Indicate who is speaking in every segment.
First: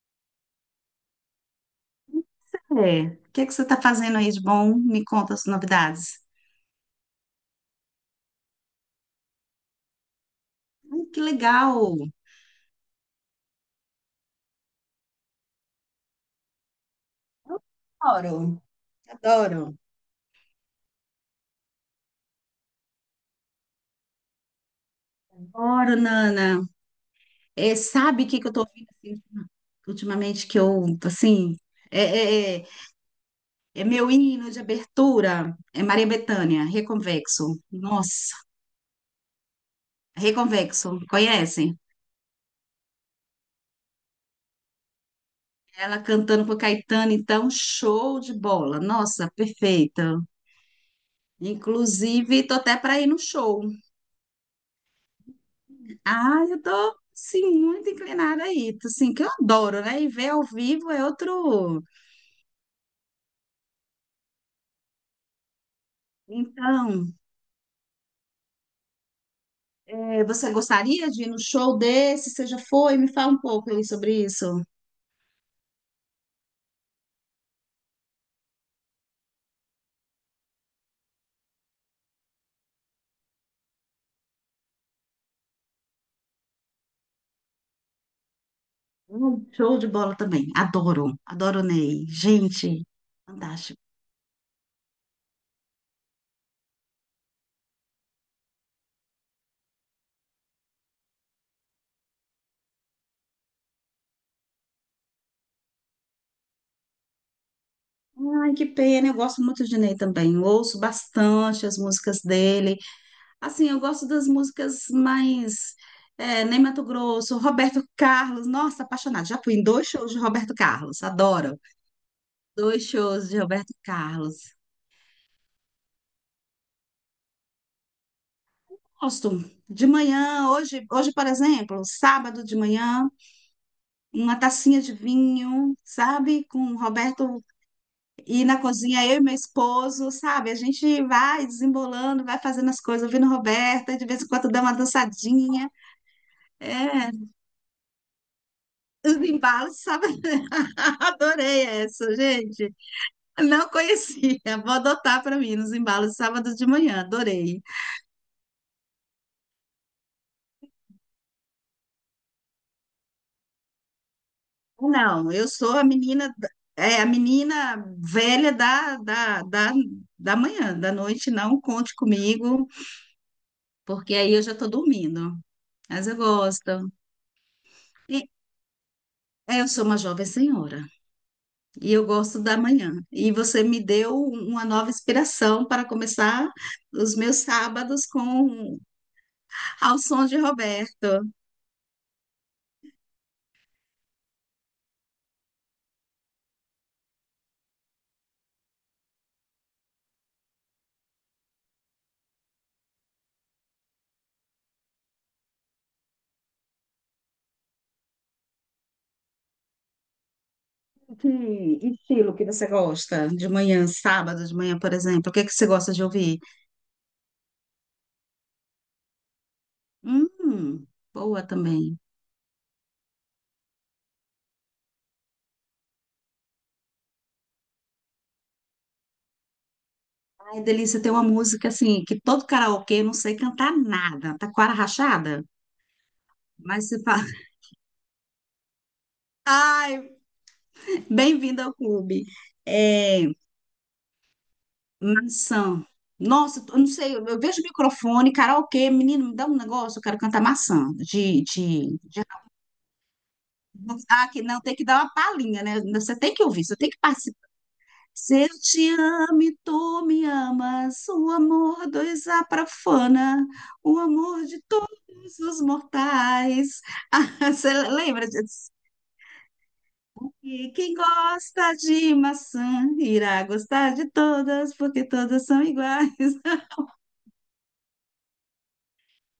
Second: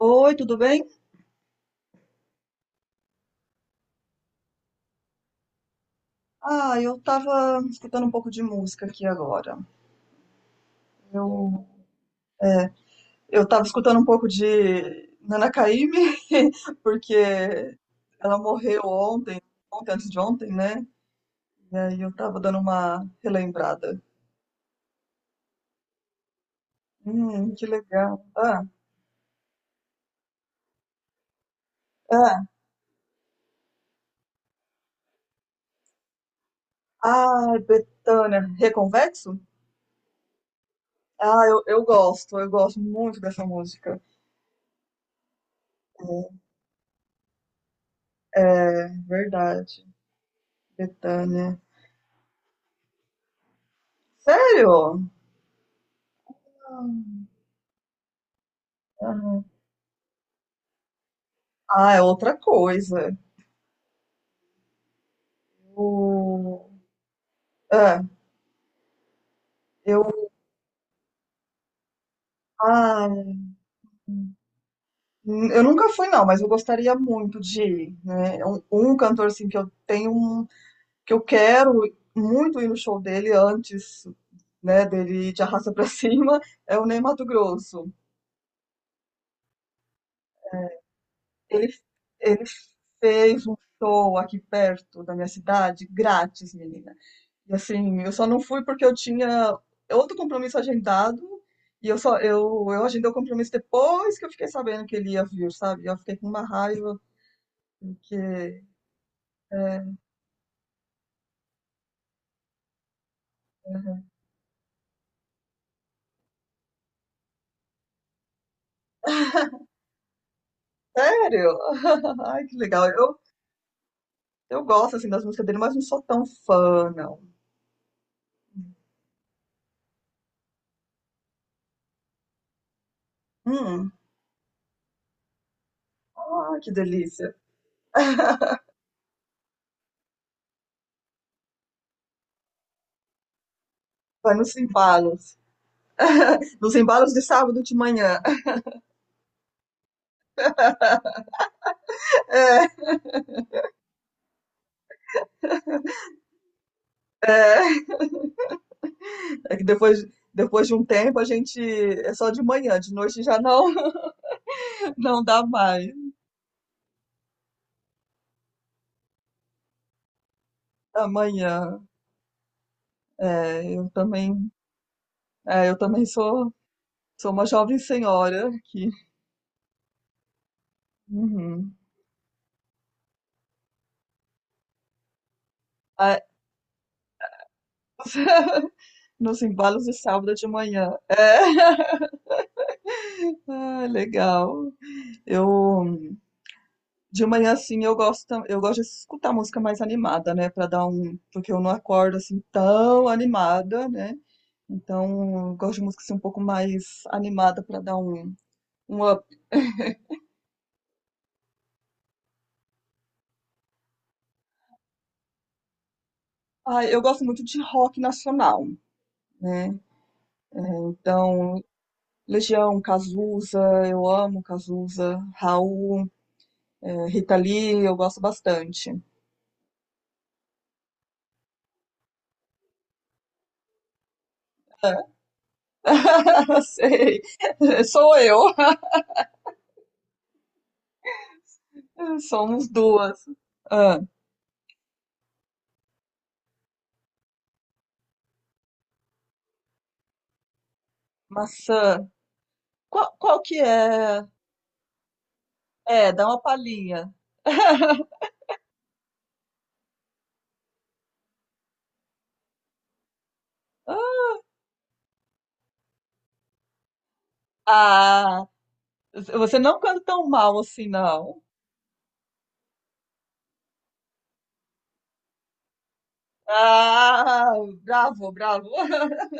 Speaker 1: Oi, tudo bem?
Speaker 2: É. O que é que você está fazendo aí de bom? Me conta as novidades.
Speaker 1: Ah, eu tava escutando um pouco de música aqui agora.
Speaker 2: Ai, que
Speaker 1: Eu,
Speaker 2: legal!
Speaker 1: é, eu tava escutando um pouco de Nana Caymmi, porque
Speaker 2: Eu
Speaker 1: ela
Speaker 2: adoro,
Speaker 1: morreu ontem,
Speaker 2: adoro.
Speaker 1: ontem, antes de ontem, né? E aí eu tava dando uma relembrada.
Speaker 2: Adoro, Nana.
Speaker 1: Que
Speaker 2: É,
Speaker 1: legal.
Speaker 2: sabe o que que eu estou ouvindo assim, ultimamente que eu, assim, é,
Speaker 1: Ah,
Speaker 2: é, é- é meu hino de abertura. É Maria Bethânia, Reconvexo.
Speaker 1: ah,
Speaker 2: Nossa,
Speaker 1: Bethânia, Reconvexo?
Speaker 2: Reconvexo,
Speaker 1: Ah, eu,
Speaker 2: conhece?
Speaker 1: eu gosto, eu gosto muito dessa música.
Speaker 2: Ela cantando pro Caetano, então, show de
Speaker 1: É,
Speaker 2: bola.
Speaker 1: é
Speaker 2: Nossa,
Speaker 1: verdade,
Speaker 2: perfeita.
Speaker 1: Bethânia.
Speaker 2: Inclusive, tô até para ir no show.
Speaker 1: Sério?
Speaker 2: Ah, eu tô,
Speaker 1: Ah,
Speaker 2: sim, muito inclinada aí, assim, que eu
Speaker 1: ah.
Speaker 2: adoro, né? E ver ao vivo é outro.
Speaker 1: Ah, é outra coisa. O...
Speaker 2: Então,
Speaker 1: É, eu,
Speaker 2: você gostaria de ir no show desse? Você já foi?
Speaker 1: ah,
Speaker 2: Me fala um pouco aí sobre isso.
Speaker 1: eu nunca fui não, mas eu gostaria muito de ir, né? É um cantor assim que eu tenho, que eu quero muito ir no show dele antes, né, dele ir de arrasta pra cima, é o Ney Matogrosso.
Speaker 2: Show de bola também, adoro, adoro o
Speaker 1: Ele,
Speaker 2: Ney.
Speaker 1: ele
Speaker 2: Gente,
Speaker 1: fez um
Speaker 2: fantástico.
Speaker 1: show aqui perto da minha cidade, grátis, menina. E assim, eu só não fui porque eu tinha outro compromisso agendado e eu agendei o compromisso depois que eu fiquei sabendo que ele ia vir, sabe? Eu fiquei com uma raiva
Speaker 2: Ai,
Speaker 1: porque
Speaker 2: que pena, eu gosto muito de
Speaker 1: é,
Speaker 2: Ney também, ouço bastante as músicas dele. Assim, eu gosto das músicas mais... É, Ney Matogrosso, Roberto Carlos, nossa, apaixonada. Já fui em dois shows de Roberto Carlos,
Speaker 1: sério?
Speaker 2: adoro.
Speaker 1: Ai, que
Speaker 2: Dois
Speaker 1: legal. Eu
Speaker 2: shows de Roberto Carlos.
Speaker 1: eu gosto assim das músicas dele, mas não sou tão fã, não.
Speaker 2: Gosto. De manhã, hoje, hoje, por exemplo, sábado de manhã,
Speaker 1: Hum,
Speaker 2: uma tacinha de vinho, sabe?
Speaker 1: ah,
Speaker 2: Com
Speaker 1: que
Speaker 2: o
Speaker 1: delícia.
Speaker 2: Roberto e na cozinha, eu e meu esposo, sabe? A gente vai desembolando, vai fazendo as coisas, ouvindo o Roberto, e de vez em
Speaker 1: Vai
Speaker 2: quando
Speaker 1: nos
Speaker 2: dá uma
Speaker 1: embalos.
Speaker 2: dançadinha.
Speaker 1: Nos
Speaker 2: É,
Speaker 1: embalos de sábado de manhã.
Speaker 2: os embalos, sabe? Adorei essa, gente. Não conhecia. Vou adotar para mim nos embalos de sábado de manhã, adorei.
Speaker 1: É que depois Depois de um tempo, a gente é só de manhã, de noite já não não
Speaker 2: Não,
Speaker 1: dá
Speaker 2: eu sou a
Speaker 1: mais.
Speaker 2: menina, da- é a menina velha da manhã, da noite, não
Speaker 1: Amanhã.
Speaker 2: conte comigo,
Speaker 1: É, eu
Speaker 2: porque aí eu
Speaker 1: também,
Speaker 2: já estou dormindo.
Speaker 1: é, eu também,
Speaker 2: Mas eu
Speaker 1: sou,
Speaker 2: gosto.
Speaker 1: sou uma jovem
Speaker 2: E,
Speaker 1: senhora aqui.
Speaker 2: é, eu sou uma jovem senhora
Speaker 1: Uhum.
Speaker 2: e eu gosto da manhã. E você me deu uma nova inspiração para
Speaker 1: Ah,
Speaker 2: começar os meus sábados com
Speaker 1: nos embalos de
Speaker 2: ao som
Speaker 1: sábado
Speaker 2: de
Speaker 1: de manhã. É.
Speaker 2: Roberto.
Speaker 1: Ah, legal. Eu De manhã assim eu gosto de escutar música mais animada, né, para dar um, porque eu não acordo assim tão animada, né? Então, eu gosto de música assim, um pouco mais animada para dar um up.
Speaker 2: Que estilo que você gosta de manhã, sábado de manhã, por exemplo? O que que você gosta de ouvir?
Speaker 1: Ah, eu gosto muito de rock nacional, né?
Speaker 2: Hum, boa
Speaker 1: Então,
Speaker 2: também.
Speaker 1: Legião, Cazuza, eu amo Cazuza, Raul, Rita Lee, eu gosto bastante.
Speaker 2: Ai, delícia, tem uma música assim, que todo karaokê eu não sei cantar nada, taquara rachada, mas você
Speaker 1: Sei,
Speaker 2: fala,
Speaker 1: sou eu.
Speaker 2: ai, bem-vindo ao clube.
Speaker 1: Somos
Speaker 2: É,
Speaker 1: duas. Ah,
Speaker 2: maçã. Nossa, eu não sei, eu vejo microfone, karaokê, menino, me dá um negócio, eu quero cantar maçã,
Speaker 1: maçã. Qual que é?
Speaker 2: Ah, que não, tem que dar uma palhinha, né?
Speaker 1: É,
Speaker 2: Você
Speaker 1: dá
Speaker 2: tem
Speaker 1: uma
Speaker 2: que ouvir, você tem que
Speaker 1: palhinha.
Speaker 2: participar. Se eu te amo e tu me amas, o amor dos aprafana, o
Speaker 1: Ah,
Speaker 2: amor de todos os mortais. Ah, você lembra
Speaker 1: ah,
Speaker 2: disso?
Speaker 1: você não canta tão mal
Speaker 2: E
Speaker 1: assim,
Speaker 2: quem
Speaker 1: não.
Speaker 2: gosta de maçã irá gostar de todas, porque todas são iguais.
Speaker 1: Ah, bravo, bravo.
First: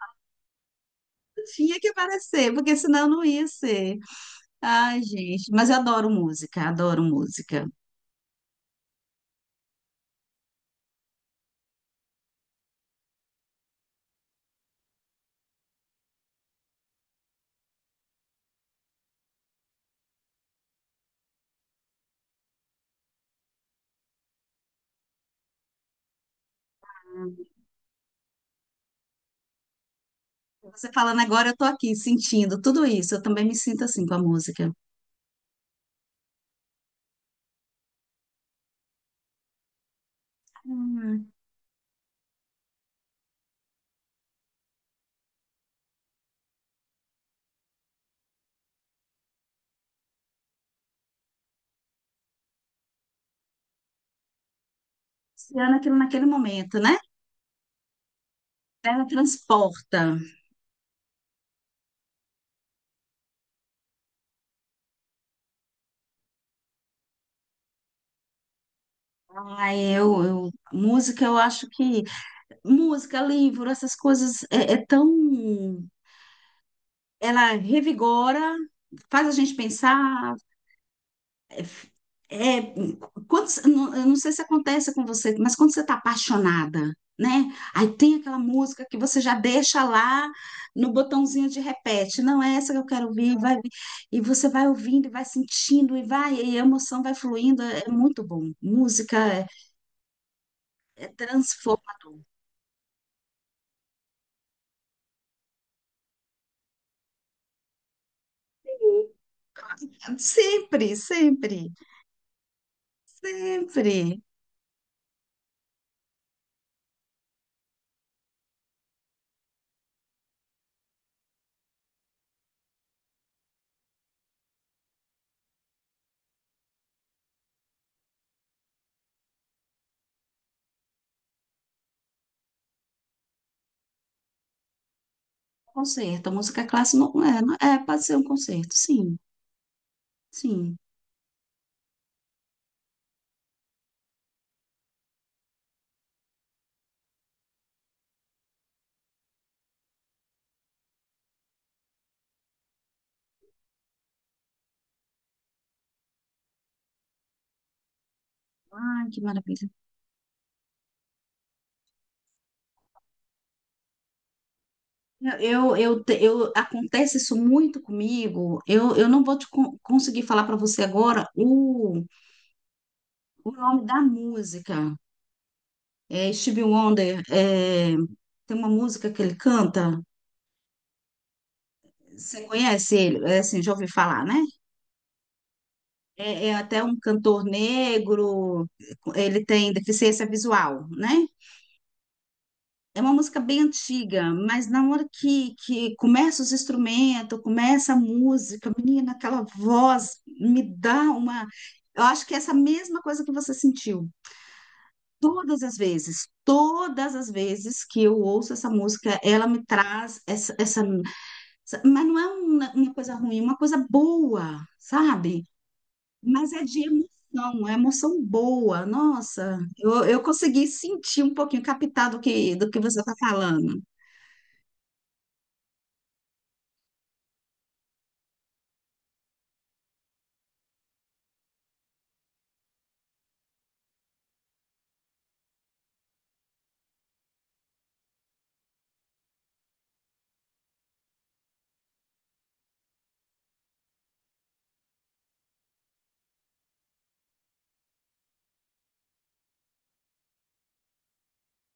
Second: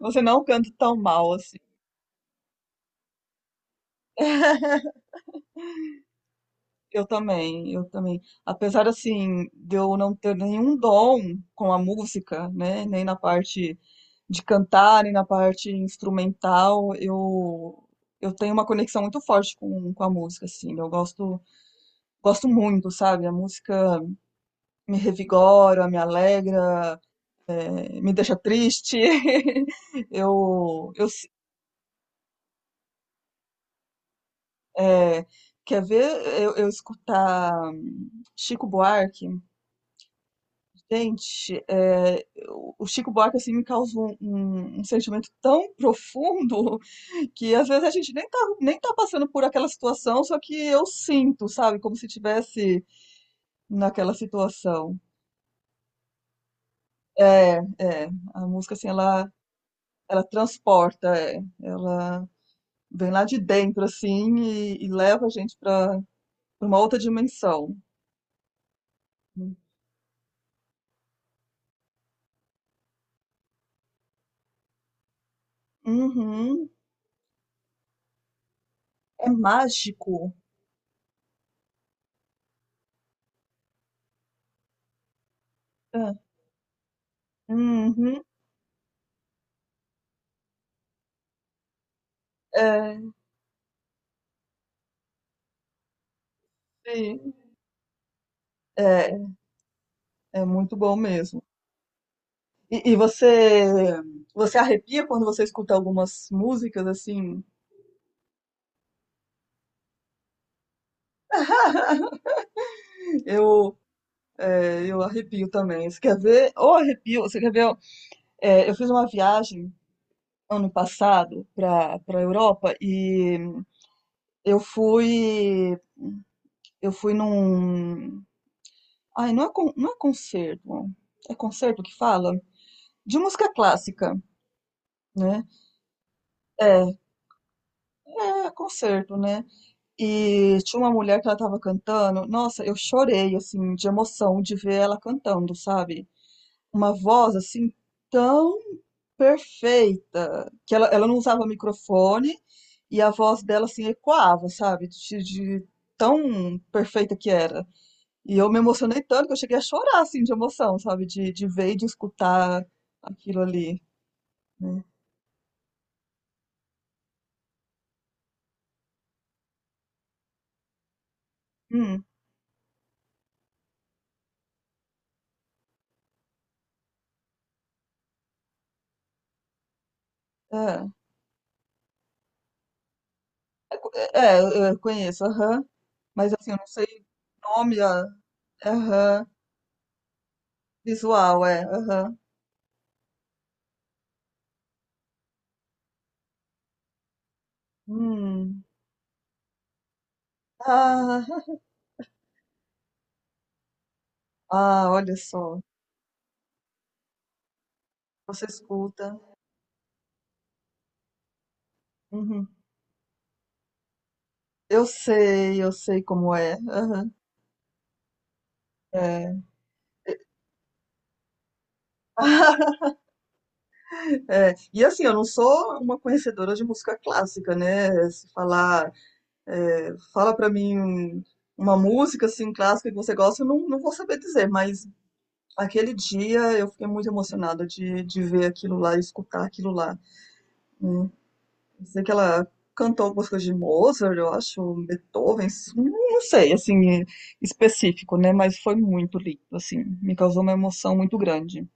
Speaker 1: Você não canta tão mal assim.
Speaker 2: Tinha que aparecer, porque senão não ia ser. Ai, gente, mas eu adoro música, adoro
Speaker 1: Eu
Speaker 2: música.
Speaker 1: também, eu também. Apesar assim de eu não ter nenhum dom com a música, né, nem na parte de cantar, nem na parte instrumental, eu tenho uma conexão muito forte com a música, assim. Eu gosto muito, sabe? A música me revigora, me alegra, me deixa triste.
Speaker 2: Você
Speaker 1: Eu eu
Speaker 2: falando
Speaker 1: s-
Speaker 2: agora, eu tô aqui sentindo tudo isso. Eu também me sinto assim com a música.
Speaker 1: é, quer ver eu escutar Chico Buarque.
Speaker 2: Hum,
Speaker 1: Gente, o Chico Buarque assim me causa um, um sentimento tão profundo que às vezes a gente nem tá passando por aquela situação, só que eu sinto, sabe, como se tivesse naquela situação.
Speaker 2: Luciana, aquilo naquele momento, né?
Speaker 1: É, a música assim
Speaker 2: Ela
Speaker 1: ela
Speaker 2: transporta.
Speaker 1: ela transporta, ela vem lá de dentro assim e leva a gente para uma outra dimensão.
Speaker 2: Ah, música, eu acho que música, livro, essas coisas é, é tão.
Speaker 1: Uhum,
Speaker 2: Ela revigora, faz
Speaker 1: é
Speaker 2: a gente
Speaker 1: mágico.
Speaker 2: pensar. É, é- quando, eu não sei se acontece com você, mas quando você está
Speaker 1: É,
Speaker 2: apaixonada, né? Aí tem
Speaker 1: uhum,
Speaker 2: aquela música que você já deixa lá no botãozinho de repete. Não é essa que eu quero
Speaker 1: é,
Speaker 2: ouvir, vai, e você vai ouvindo, e vai sentindo, e vai, e a emoção vai
Speaker 1: sim.
Speaker 2: fluindo. É muito bom. Música.
Speaker 1: É,
Speaker 2: É
Speaker 1: É, muito bom mesmo.
Speaker 2: transformador.
Speaker 1: E você arrepia quando você escuta algumas músicas assim?
Speaker 2: Sempre, sempre,
Speaker 1: Eu,
Speaker 2: sempre.
Speaker 1: eu arrepio também. Você quer ver? Ou arrepio, você quer ver? É, eu fiz uma viagem ano passado para Europa e eu fui eu fui num ai não é con- não é concerto, é concerto que fala de música clássica, né?
Speaker 2: Concerto. A música
Speaker 1: é,
Speaker 2: clássica não é, não- é, pode ser um
Speaker 1: é
Speaker 2: concerto,
Speaker 1: concerto,
Speaker 2: sim,
Speaker 1: né? E
Speaker 2: sim.
Speaker 1: tinha uma mulher que ela tava cantando. Nossa, eu chorei, assim, de emoção de ver ela cantando, sabe? Uma voz, assim, tão perfeita. Que ela não usava microfone e a voz dela, assim, ecoava, sabe? De tão perfeita que era. E eu me emocionei
Speaker 2: Ai, que
Speaker 1: tanto que eu cheguei a
Speaker 2: maravilha.
Speaker 1: chorar, assim, de emoção, sabe? De ver e de escutar aquilo ali, né?
Speaker 2: Acontece isso muito comigo. Eu não vou te con- conseguir falar para você agora
Speaker 1: Hum,
Speaker 2: o nome da música. É Stevie Wonder, é, tem uma música que ele canta.
Speaker 1: é.
Speaker 2: Você conhece ele? É assim, já ouvi
Speaker 1: É,
Speaker 2: falar, né?
Speaker 1: é, eu conheço, aham. Mas,
Speaker 2: É,
Speaker 1: assim,
Speaker 2: é
Speaker 1: eu não
Speaker 2: até
Speaker 1: sei
Speaker 2: um cantor
Speaker 1: o nome. Ah,
Speaker 2: negro,
Speaker 1: aham.
Speaker 2: ele tem deficiência visual, né?
Speaker 1: Visual, é. Aham.
Speaker 2: É uma música bem antiga, mas na hora que começa os instrumentos, começa a
Speaker 1: Hum.
Speaker 2: música, menina, aquela voz me dá
Speaker 1: Ah,
Speaker 2: uma. Eu acho que é essa mesma coisa que você sentiu.
Speaker 1: ah, olha só.
Speaker 2: Todas as vezes que eu
Speaker 1: Você
Speaker 2: ouço essa
Speaker 1: escuta.
Speaker 2: música, ela me traz essa, essa, essa- mas não é
Speaker 1: Uhum.
Speaker 2: uma coisa ruim, é uma coisa boa, sabe?
Speaker 1: Eu sei como
Speaker 2: Mas
Speaker 1: é.
Speaker 2: é de
Speaker 1: Aham.
Speaker 2: emoção, é emoção boa.
Speaker 1: É.
Speaker 2: Nossa, eu consegui sentir um pouquinho, captar do que você está falando.
Speaker 1: É, e assim, eu não sou uma conhecedora de música clássica, né? Se falar, fala pra mim uma música assim clássica que você gosta, eu não, não vou saber dizer, mas aquele dia eu fiquei muito emocionada de ver aquilo lá, escutar aquilo lá. Sei que ela cantou algumas coisas de Mozart, eu acho, Beethoven, não sei, assim, específico, né? Mas foi muito lindo, assim, me causou uma emoção muito grande.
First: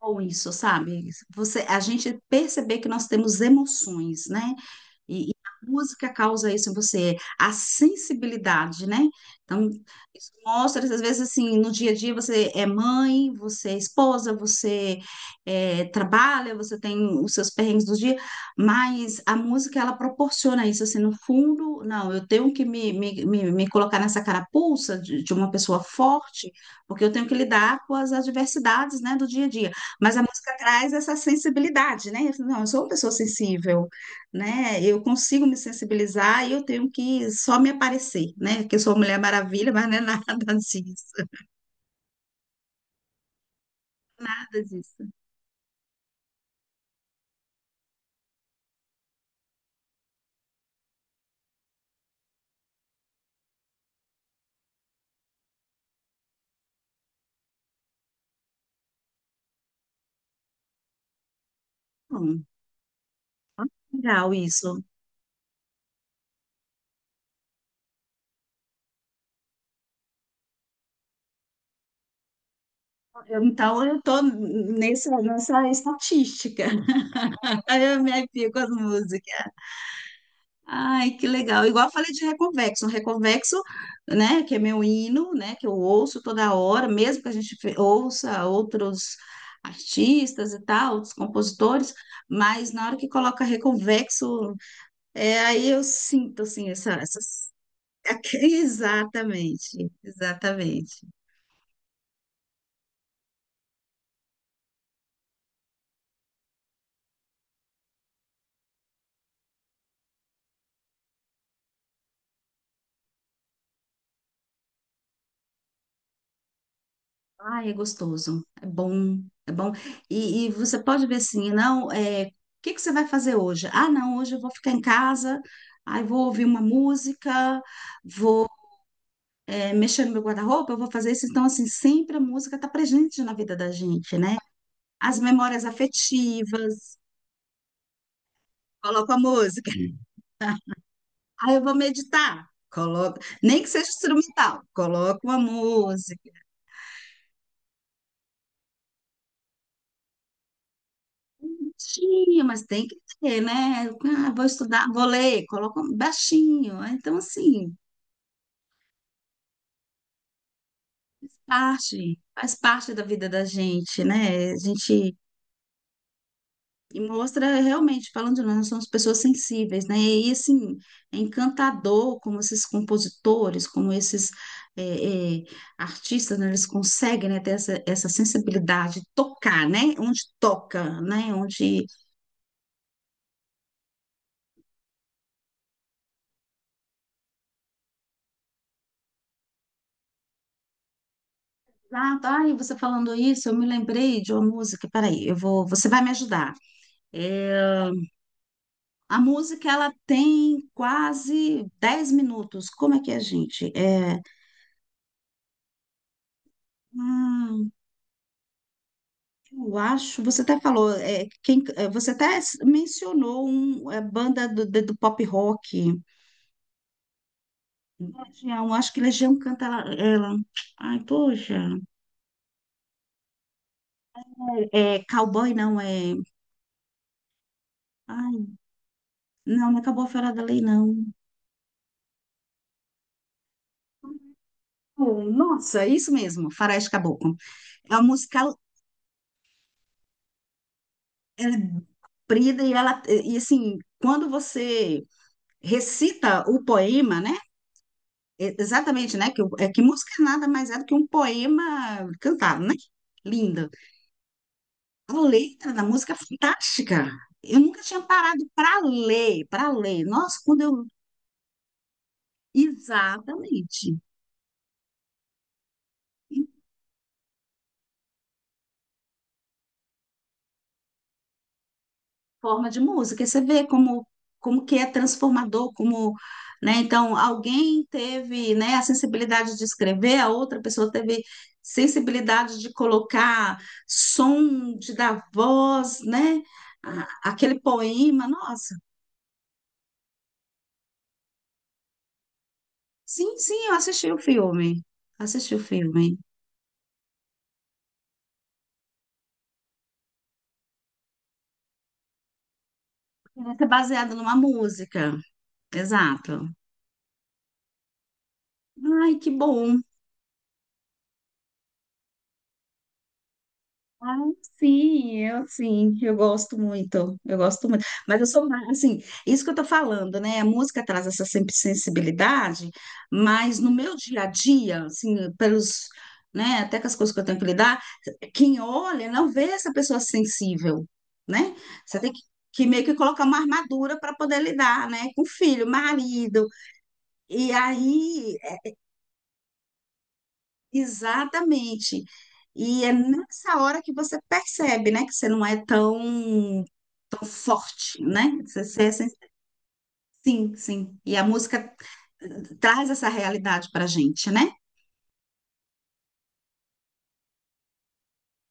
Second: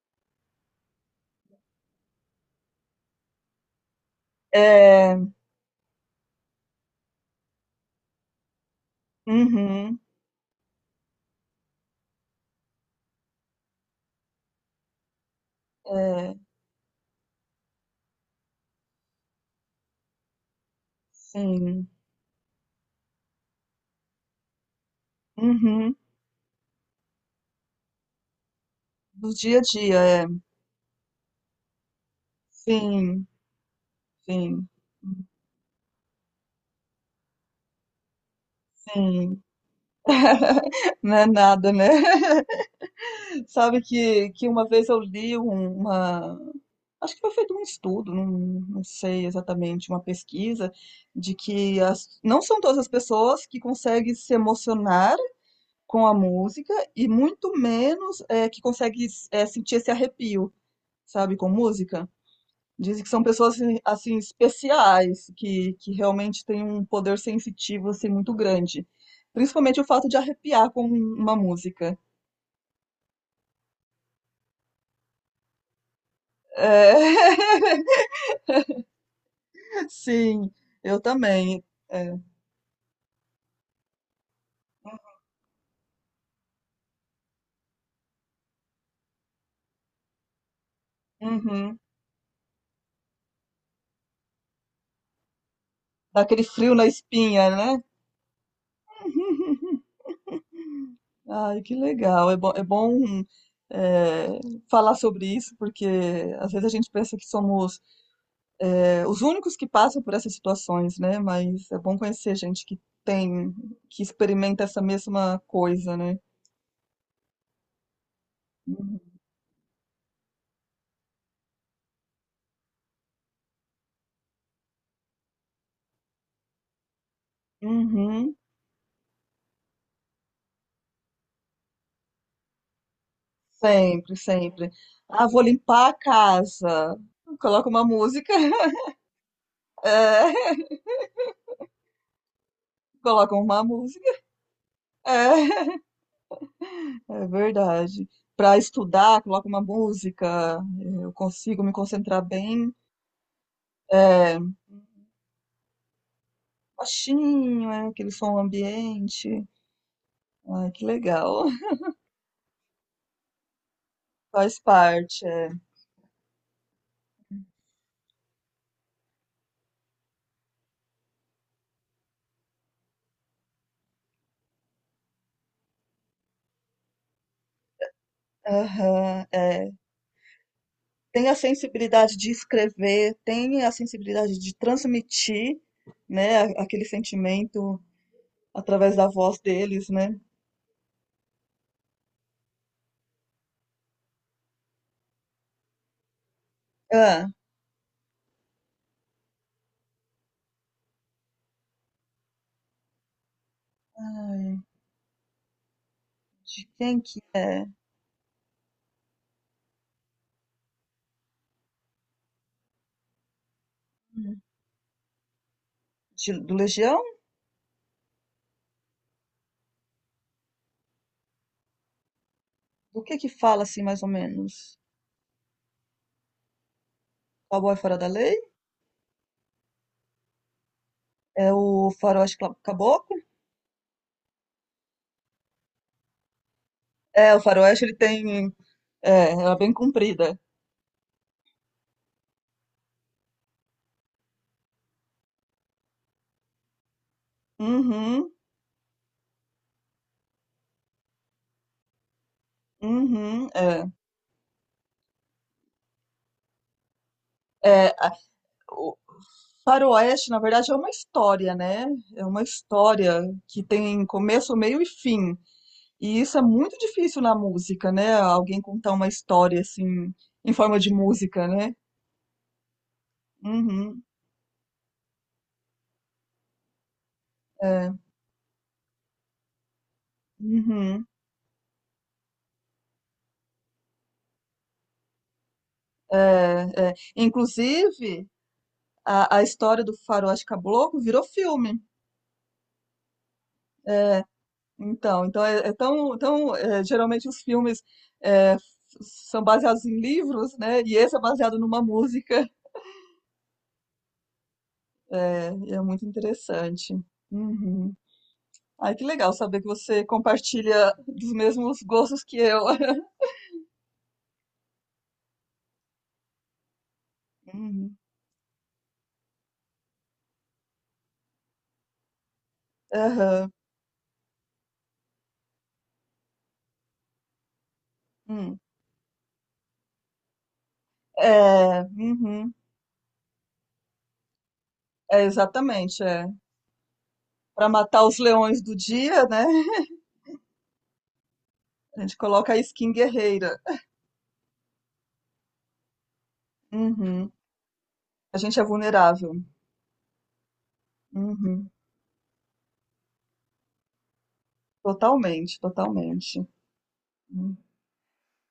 Speaker 2: Ou isso, sabe? Você, a gente perceber que nós temos emoções, né?
Speaker 1: É,
Speaker 2: E a música causa isso em você, a sensibilidade, né? Então,
Speaker 1: uhum,
Speaker 2: isso mostra, às vezes, assim, no dia a dia você é mãe, você é esposa, você é,
Speaker 1: é,
Speaker 2: trabalha, você tem os seus perrengues do dia, mas a música, ela proporciona isso, assim, no fundo,
Speaker 1: sim,
Speaker 2: não, eu tenho que me colocar nessa carapuça de uma pessoa
Speaker 1: uhum,
Speaker 2: forte, porque eu tenho que lidar com as adversidades, né, do
Speaker 1: do
Speaker 2: dia a
Speaker 1: dia a
Speaker 2: dia.
Speaker 1: dia,
Speaker 2: Mas a
Speaker 1: é,
Speaker 2: música traz essa sensibilidade, né? Não, eu sou uma pessoa
Speaker 1: sim,
Speaker 2: sensível,
Speaker 1: sim,
Speaker 2: né? Eu consigo me sensibilizar e eu tenho que só me aparecer, né? Que eu sou uma Mulher
Speaker 1: sim,
Speaker 2: Maravilha, mas não é nada disso,
Speaker 1: não é nada, né? Sabe que
Speaker 2: nada
Speaker 1: uma vez eu
Speaker 2: disso.
Speaker 1: li uma. Acho que foi feito um estudo, não, não sei exatamente, uma pesquisa, de que não são todas as pessoas que conseguem se emocionar com a música e muito menos que conseguem sentir esse arrepio, sabe, com música.
Speaker 2: Bom,
Speaker 1: Dizem que são pessoas assim, assim,
Speaker 2: legal isso.
Speaker 1: especiais, que realmente têm um poder sensitivo assim, muito grande. Principalmente o fato de arrepiar com uma música.
Speaker 2: Eu- então eu tô nessa, nessa estatística.
Speaker 1: É,
Speaker 2: Aí eu me arrepio com as músicas.
Speaker 1: Sim, eu
Speaker 2: Ai, que
Speaker 1: também.
Speaker 2: legal. Igual eu falei
Speaker 1: É.
Speaker 2: de Reconvexo. Reconvexo, né, que é meu hino, né, que eu ouço toda hora, mesmo que a gente fe- ouça outros artistas e tal, outros
Speaker 1: Uhum.
Speaker 2: compositores, mas na hora que coloca Reconvexo, é, aí eu
Speaker 1: Dá
Speaker 2: sinto,
Speaker 1: aquele
Speaker 2: assim,
Speaker 1: frio na
Speaker 2: essa,
Speaker 1: espinha,
Speaker 2: essas...
Speaker 1: né?
Speaker 2: Exatamente, exatamente.
Speaker 1: Ai, que legal. É bom, é, falar sobre isso, porque às vezes a gente pensa que somos os únicos que passam por essas situações, né? Mas é bom conhecer gente que tem, que experimenta essa mesma coisa, né?
Speaker 2: Ah, é gostoso, é bom,
Speaker 1: Uhum.
Speaker 2: é bom. E você pode ver assim, não, é, o que que você vai fazer hoje? Ah, não, hoje eu vou ficar em casa, aí vou ouvir uma música,
Speaker 1: Uhum.
Speaker 2: é, mexendo no meu guarda-roupa, eu vou fazer isso. Então, assim, sempre a música está presente na vida da
Speaker 1: Sempre,
Speaker 2: gente, né?
Speaker 1: sempre.
Speaker 2: As
Speaker 1: Ah, vou
Speaker 2: memórias
Speaker 1: limpar a casa.
Speaker 2: afetivas,
Speaker 1: Coloca uma música.
Speaker 2: coloco a música.
Speaker 1: É,
Speaker 2: Aí eu vou meditar, coloco,
Speaker 1: coloca
Speaker 2: nem
Speaker 1: uma
Speaker 2: que seja
Speaker 1: música.
Speaker 2: instrumental, coloco uma
Speaker 1: É.
Speaker 2: música.
Speaker 1: É verdade. Para estudar, coloco uma música, eu consigo me concentrar
Speaker 2: Baixinho, mas
Speaker 1: bem.
Speaker 2: tem que ter, né? Ah,
Speaker 1: É,
Speaker 2: vou estudar, vou ler, coloco baixinho. Então,
Speaker 1: baixinho,
Speaker 2: assim,
Speaker 1: aquele som ambiente. Ai, que legal.
Speaker 2: parte, faz parte da vida da gente, né? A
Speaker 1: Faz
Speaker 2: gente
Speaker 1: parte. É.
Speaker 2: e mostra realmente, falando de nós, nós somos pessoas sensíveis, né? E assim, é encantador como esses compositores, como esses é, é, artistas, né? Eles conseguem, né, ter essa, essa sensibilidade,
Speaker 1: Aham,
Speaker 2: tocar,
Speaker 1: é.
Speaker 2: né? Onde toca,
Speaker 1: Tem
Speaker 2: né?
Speaker 1: a
Speaker 2: Onde.
Speaker 1: sensibilidade de escrever, tem a sensibilidade de transmitir, né, aquele sentimento através da voz deles, né?
Speaker 2: Ah, tá, e você falando isso, eu me lembrei de uma música. Peraí, eu vou, você vai me ajudar.
Speaker 1: Ah,
Speaker 2: É, a música, ela tem quase 10 minutos. Como é que é, gente? É.
Speaker 1: ai, de quem que é?
Speaker 2: Hum, eu acho, você até falou, é, quem, é, você até s- mencionou um, é, banda do pop rock.
Speaker 1: Do Legião?
Speaker 2: Legião, acho que Legião canta ela, ela. Ai, poxa.
Speaker 1: Do que fala assim, mais ou menos?
Speaker 2: É, é cowboy não, é.
Speaker 1: Cowboy Fora da Lei?
Speaker 2: Ai, não, não acabou a Fera da Lei, não.
Speaker 1: É o faroeste caboclo?
Speaker 2: Oh, nossa, é isso mesmo, Faroeste
Speaker 1: É,
Speaker 2: Caboclo.
Speaker 1: o faroeste ele
Speaker 2: É uma música,
Speaker 1: tem. É, ela é bem comprida.
Speaker 2: ela é brida e ela, e assim, quando você recita o poema, né?
Speaker 1: Uhum,
Speaker 2: E- exatamente, né? Que, o- é que música nada mais é do que um poema cantado, né?
Speaker 1: uhum,
Speaker 2: Linda.
Speaker 1: é.
Speaker 2: A letra da música é fantástica. Eu nunca
Speaker 1: É,
Speaker 2: tinha parado para
Speaker 1: o
Speaker 2: ler, para ler.
Speaker 1: faroeste,
Speaker 2: Nossa,
Speaker 1: na
Speaker 2: quando
Speaker 1: verdade, é
Speaker 2: eu.
Speaker 1: uma história, né? É uma história que
Speaker 2: Exatamente.
Speaker 1: tem começo, meio e fim. E isso é muito difícil na música, né? Alguém contar uma história assim, em forma de música, né?
Speaker 2: Forma de música. E você vê
Speaker 1: Uhum,
Speaker 2: como, como que é transformador, como, né? Então, alguém
Speaker 1: é,
Speaker 2: teve, né, a sensibilidade de escrever, a outra pessoa
Speaker 1: uhum,
Speaker 2: teve sensibilidade de colocar som, de dar voz,
Speaker 1: é,
Speaker 2: né?
Speaker 1: é.
Speaker 2: A- aquele
Speaker 1: Inclusive,
Speaker 2: poema. Nossa.
Speaker 1: a história do faroeste caboclo virou filme.
Speaker 2: Sim, sim, eu assisti o filme.
Speaker 1: Então, então
Speaker 2: Assisti o
Speaker 1: é, é tão,
Speaker 2: filme.
Speaker 1: tão é, geralmente os filmes é, f- são baseados em livros, né? E esse é baseado numa música.
Speaker 2: Vai ser baseado numa música.
Speaker 1: É, e é muito
Speaker 2: Exato.
Speaker 1: interessante. Uhum. Ai, que
Speaker 2: Ai, que
Speaker 1: legal saber que
Speaker 2: bom.
Speaker 1: você compartilha dos mesmos gostos que eu.
Speaker 2: Ah, sim, eu gosto muito, eu gosto muito.
Speaker 1: Uhum.
Speaker 2: Mas eu sou mais, assim, isso que eu tô falando, né? A música traz essa sempre sensibilidade,
Speaker 1: Aham.
Speaker 2: mas no meu dia a dia, assim, pelos, né, até com as coisas que eu tenho que lidar,
Speaker 1: Hum.
Speaker 2: quem olha não vê essa pessoa sensível, né?
Speaker 1: É,
Speaker 2: Você tem
Speaker 1: uhum.
Speaker 2: que meio que colocar uma armadura para poder lidar, né?
Speaker 1: É,
Speaker 2: Com filho,
Speaker 1: exatamente. É.
Speaker 2: marido. E
Speaker 1: Para matar os
Speaker 2: aí
Speaker 1: leões do dia, né? A
Speaker 2: exatamente.
Speaker 1: gente coloca a
Speaker 2: E
Speaker 1: skin
Speaker 2: é
Speaker 1: guerreira.
Speaker 2: nessa hora que você percebe, né, que você não é tão, tão
Speaker 1: Uhum.
Speaker 2: forte, né?
Speaker 1: A gente
Speaker 2: Você,
Speaker 1: é
Speaker 2: você é sens-
Speaker 1: vulnerável.
Speaker 2: sim, sim. E a
Speaker 1: Uhum.
Speaker 2: música traz essa realidade pra gente, né?
Speaker 1: Totalmente, totalmente.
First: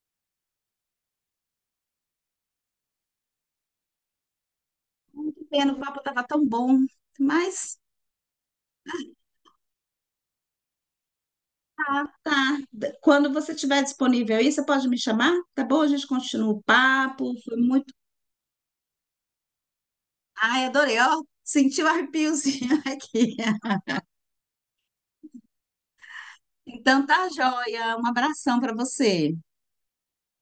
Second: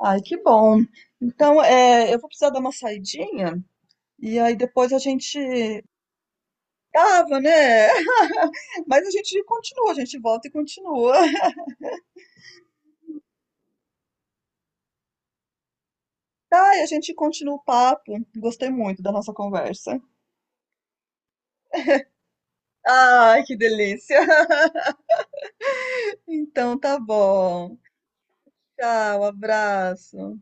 Speaker 1: Ai, que bom. Então, eu vou precisar dar uma saidinha e aí depois a
Speaker 2: Ai,
Speaker 1: gente
Speaker 2: que pena, o papo tava tão bom,
Speaker 1: tava,
Speaker 2: mas
Speaker 1: né? Mas a gente continua, a gente volta e continua.
Speaker 2: tá. D- quando você tiver disponível aí, você pode me chamar, tá bom? A gente continua o
Speaker 1: Tá, e a gente
Speaker 2: papo,
Speaker 1: continua
Speaker 2: foi
Speaker 1: o
Speaker 2: muito...
Speaker 1: papo. Gostei muito da nossa conversa.
Speaker 2: Ai, adorei, ó, senti o arrepiozinho aqui.
Speaker 1: Ai, que delícia. Então, tá
Speaker 2: Então tá
Speaker 1: bom.
Speaker 2: joia, um abração pra
Speaker 1: Tchau,
Speaker 2: você.
Speaker 1: abraço.